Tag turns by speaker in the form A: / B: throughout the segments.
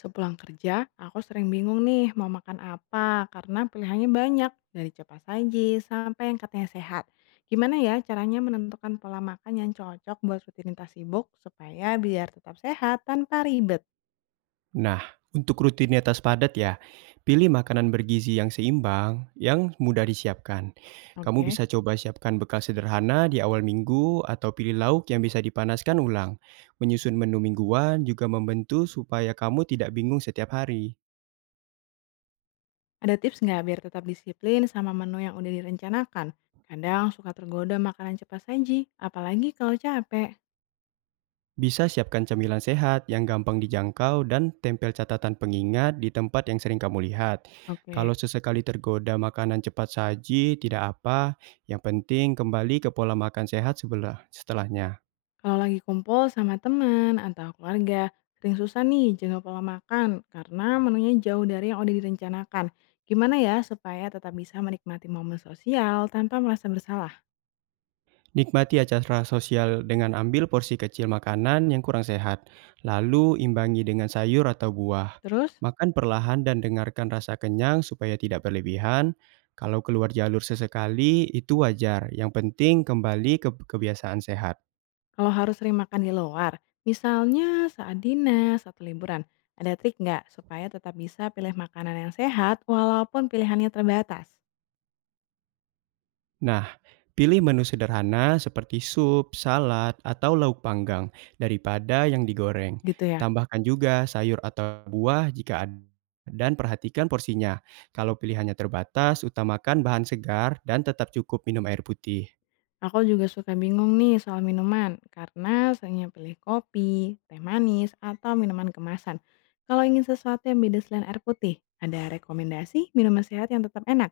A: Sepulang kerja, aku sering bingung nih mau makan apa karena pilihannya banyak dari cepat saji sampai yang katanya sehat. Gimana ya caranya menentukan pola makan yang cocok buat rutinitas sibuk supaya biar tetap sehat tanpa ribet?
B: Nah, untuk rutinitas padat ya, pilih makanan bergizi yang seimbang, yang mudah disiapkan. Kamu
A: Oke,
B: bisa coba siapkan bekal sederhana di awal minggu atau pilih lauk yang bisa dipanaskan ulang. Menyusun menu mingguan juga membantu supaya kamu tidak bingung setiap hari.
A: ada tips nggak biar tetap disiplin sama menu yang udah direncanakan? Kadang suka tergoda makanan cepat saji, apalagi kalau capek.
B: Bisa siapkan camilan sehat yang gampang dijangkau dan tempel catatan pengingat di tempat yang sering kamu lihat. Kalau
A: Oke.
B: sesekali tergoda makanan cepat saji, tidak apa. Yang penting kembali ke pola makan sehat sebelah setelahnya.
A: Kalau lagi kumpul sama teman atau keluarga, sering susah nih jaga pola makan karena menunya jauh dari yang udah direncanakan. Gimana ya supaya tetap bisa menikmati momen sosial tanpa merasa bersalah?
B: Nikmati acara sosial dengan ambil porsi kecil makanan yang kurang sehat, lalu imbangi dengan sayur atau buah.
A: Terus,
B: Makan perlahan dan dengarkan rasa kenyang supaya tidak berlebihan. Kalau keluar jalur sesekali, itu wajar. Yang penting kembali ke kebiasaan sehat.
A: kalau harus sering makan di luar, misalnya saat dinas atau liburan, ada trik nggak supaya tetap bisa pilih makanan yang sehat walaupun pilihannya terbatas?
B: Nah, pilih menu sederhana seperti sup, salad, atau lauk panggang daripada yang digoreng.
A: Gitu ya.
B: Tambahkan juga sayur atau buah jika ada dan perhatikan porsinya. Kalau pilihannya terbatas, utamakan bahan segar dan tetap cukup minum air putih.
A: Aku juga suka bingung nih soal minuman, karena seringnya pilih kopi, teh manis, atau minuman kemasan. Kalau ingin sesuatu yang beda selain air putih, ada rekomendasi minuman sehat yang tetap enak?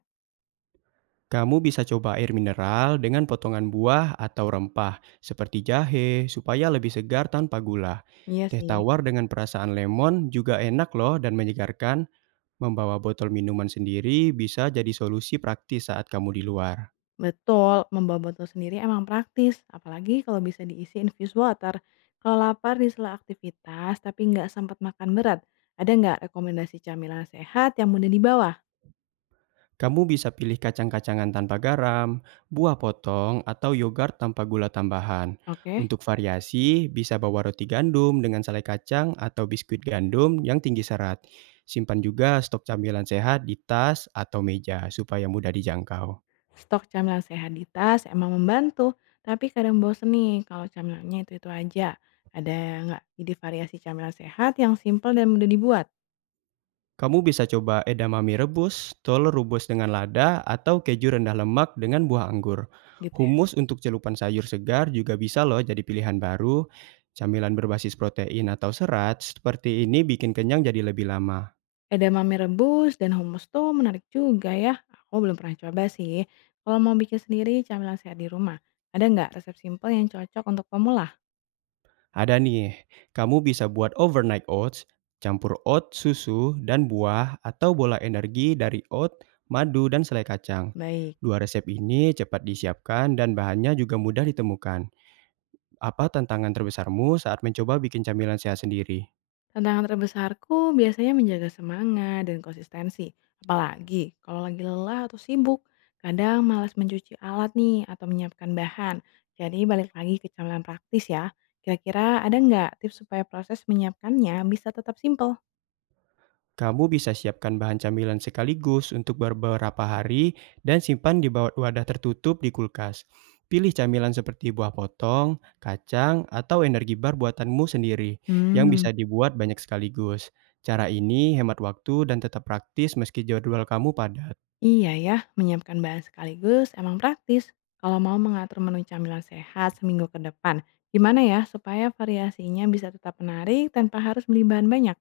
B: Kamu bisa coba air mineral dengan potongan buah atau rempah seperti jahe supaya lebih segar tanpa gula.
A: Iya
B: Teh
A: sih,
B: tawar dengan perasaan lemon juga enak loh dan menyegarkan. Membawa botol minuman sendiri bisa jadi solusi praktis saat kamu di luar.
A: betul. Membawa botol sendiri emang praktis, apalagi kalau bisa diisi infused water. Kalau lapar di sela aktivitas tapi nggak sempat makan berat, ada nggak rekomendasi camilan sehat yang mudah dibawa?
B: Kamu bisa pilih kacang-kacangan tanpa garam, buah potong, atau yogurt tanpa gula tambahan.
A: Oke.
B: Untuk variasi, bisa bawa roti gandum dengan selai kacang atau biskuit gandum yang tinggi serat. Simpan juga stok camilan sehat di tas atau meja supaya mudah dijangkau.
A: Stok camilan sehat di tas emang membantu, tapi kadang bosen nih kalau camilannya itu-itu aja. Ada nggak ide variasi camilan sehat yang simpel dan mudah dibuat?
B: Kamu bisa coba edamame rebus, tol rebus dengan lada, atau keju rendah lemak dengan buah anggur.
A: Gitu ya.
B: Humus untuk celupan sayur segar juga bisa loh jadi pilihan baru. Camilan berbasis protein atau serat seperti ini bikin kenyang jadi lebih lama.
A: Edamame rebus dan hummus tuh menarik juga ya. Aku belum pernah coba sih. Kalau mau bikin sendiri camilan sehat di rumah, ada nggak resep simpel yang cocok untuk pemula?
B: Ada nih, kamu bisa buat overnight oats, campur oat, susu, dan buah, atau bola energi dari oat, madu, dan selai kacang.
A: Baik.
B: Dua resep ini cepat disiapkan dan bahannya juga mudah ditemukan. Apa tantangan terbesarmu saat mencoba bikin camilan sehat sendiri?
A: Tantangan terbesarku biasanya menjaga semangat dan konsistensi, apalagi kalau lagi lelah atau sibuk. Kadang malas mencuci alat nih atau menyiapkan bahan. Jadi balik lagi ke camilan praktis ya. Kira-kira ada nggak tips supaya proses menyiapkannya bisa tetap simple?
B: Kamu bisa siapkan bahan camilan sekaligus untuk beberapa hari dan simpan di bawah wadah tertutup di kulkas. Pilih camilan seperti buah potong, kacang, atau energi bar buatanmu sendiri yang
A: Hmm,
B: bisa dibuat banyak sekaligus. Cara ini hemat waktu dan tetap praktis meski jadwal kamu padat.
A: iya ya, menyiapkan bahan sekaligus emang praktis. Kalau mau mengatur menu camilan sehat seminggu ke depan, gimana ya supaya variasinya bisa tetap menarik tanpa harus beli bahan banyak?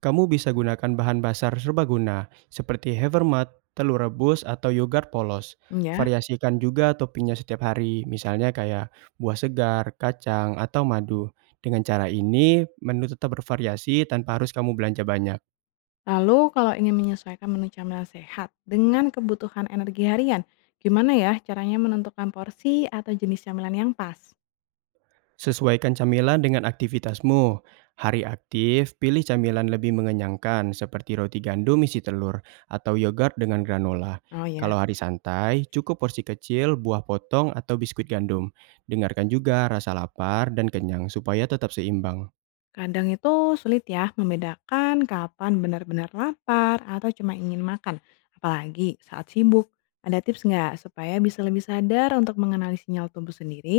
B: Kamu bisa gunakan bahan dasar serbaguna seperti Havermart, telur rebus, atau yogurt polos.
A: Ya.
B: Variasikan juga toppingnya setiap hari, misalnya kayak buah segar, kacang, atau madu. Dengan cara ini, menu tetap bervariasi tanpa harus kamu belanja banyak.
A: Lalu kalau ingin menyesuaikan menu camilan sehat dengan kebutuhan energi harian, gimana ya caranya menentukan porsi atau jenis camilan yang pas?
B: Sesuaikan camilan dengan aktivitasmu. Hari aktif, pilih camilan lebih mengenyangkan seperti roti gandum isi telur atau yogurt dengan granola.
A: Oh ya,
B: Kalau hari santai, cukup porsi kecil, buah potong, atau biskuit gandum. Dengarkan juga rasa lapar dan kenyang supaya tetap seimbang.
A: kadang itu sulit ya membedakan kapan benar-benar lapar atau cuma ingin makan, apalagi saat sibuk. Ada tips nggak supaya bisa lebih sadar untuk mengenali sinyal tubuh sendiri?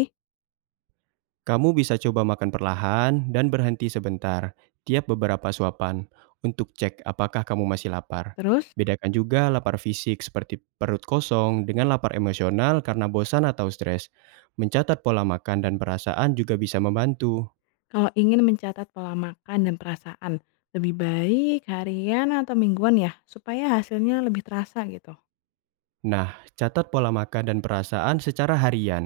B: Kamu bisa coba makan perlahan dan berhenti sebentar tiap beberapa suapan untuk cek apakah kamu masih lapar.
A: Terus,
B: Bedakan juga lapar fisik seperti perut kosong dengan lapar emosional karena bosan atau stres. Mencatat pola makan dan perasaan juga bisa membantu.
A: kalau ingin mencatat pola makan dan perasaan, lebih baik harian atau mingguan ya, supaya hasilnya lebih terasa gitu.
B: Nah, catat pola makan dan perasaan secara harian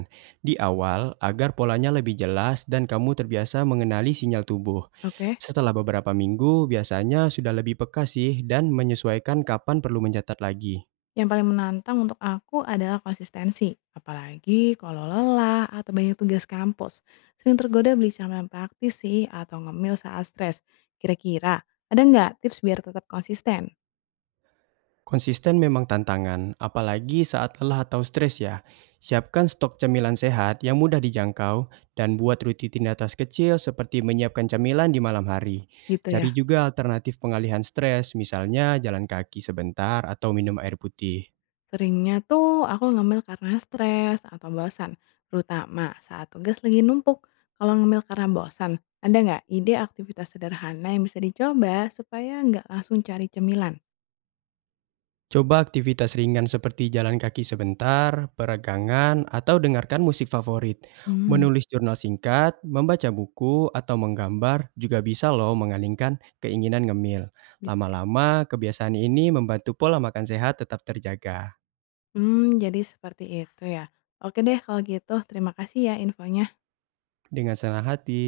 B: di awal agar polanya lebih jelas dan kamu terbiasa mengenali sinyal tubuh.
A: Oke.
B: Setelah beberapa minggu, biasanya sudah lebih peka sih dan menyesuaikan kapan perlu mencatat lagi.
A: Yang paling menantang untuk aku adalah konsistensi, apalagi kalau lelah atau banyak tugas kampus. Sering tergoda beli camilan praktis sih atau ngemil saat stres. Kira-kira ada nggak tips biar tetap konsisten?
B: Konsisten memang tantangan, apalagi saat lelah atau stres ya. Siapkan stok camilan sehat yang mudah dijangkau dan buat rutinitas kecil seperti menyiapkan camilan di malam hari.
A: Gitu ya.
B: Cari juga alternatif pengalihan stres, misalnya jalan kaki sebentar atau minum air putih.
A: Seringnya tuh aku ngemil karena stres atau bosan, terutama saat tugas lagi numpuk. Kalau ngemil karena bosan, ada nggak ide aktivitas sederhana yang bisa dicoba supaya nggak langsung cari cemilan?
B: Coba aktivitas ringan seperti jalan kaki sebentar, peregangan, atau dengarkan musik favorit.
A: Hmm,
B: Menulis jurnal singkat, membaca buku, atau menggambar juga bisa loh mengalingkan keinginan ngemil.
A: bisa.
B: Lama-lama, kebiasaan ini membantu pola makan sehat tetap terjaga.
A: Mmm, jadi seperti itu ya. Oke deh kalau gitu terima kasih ya infonya.
B: Dengan senang hati.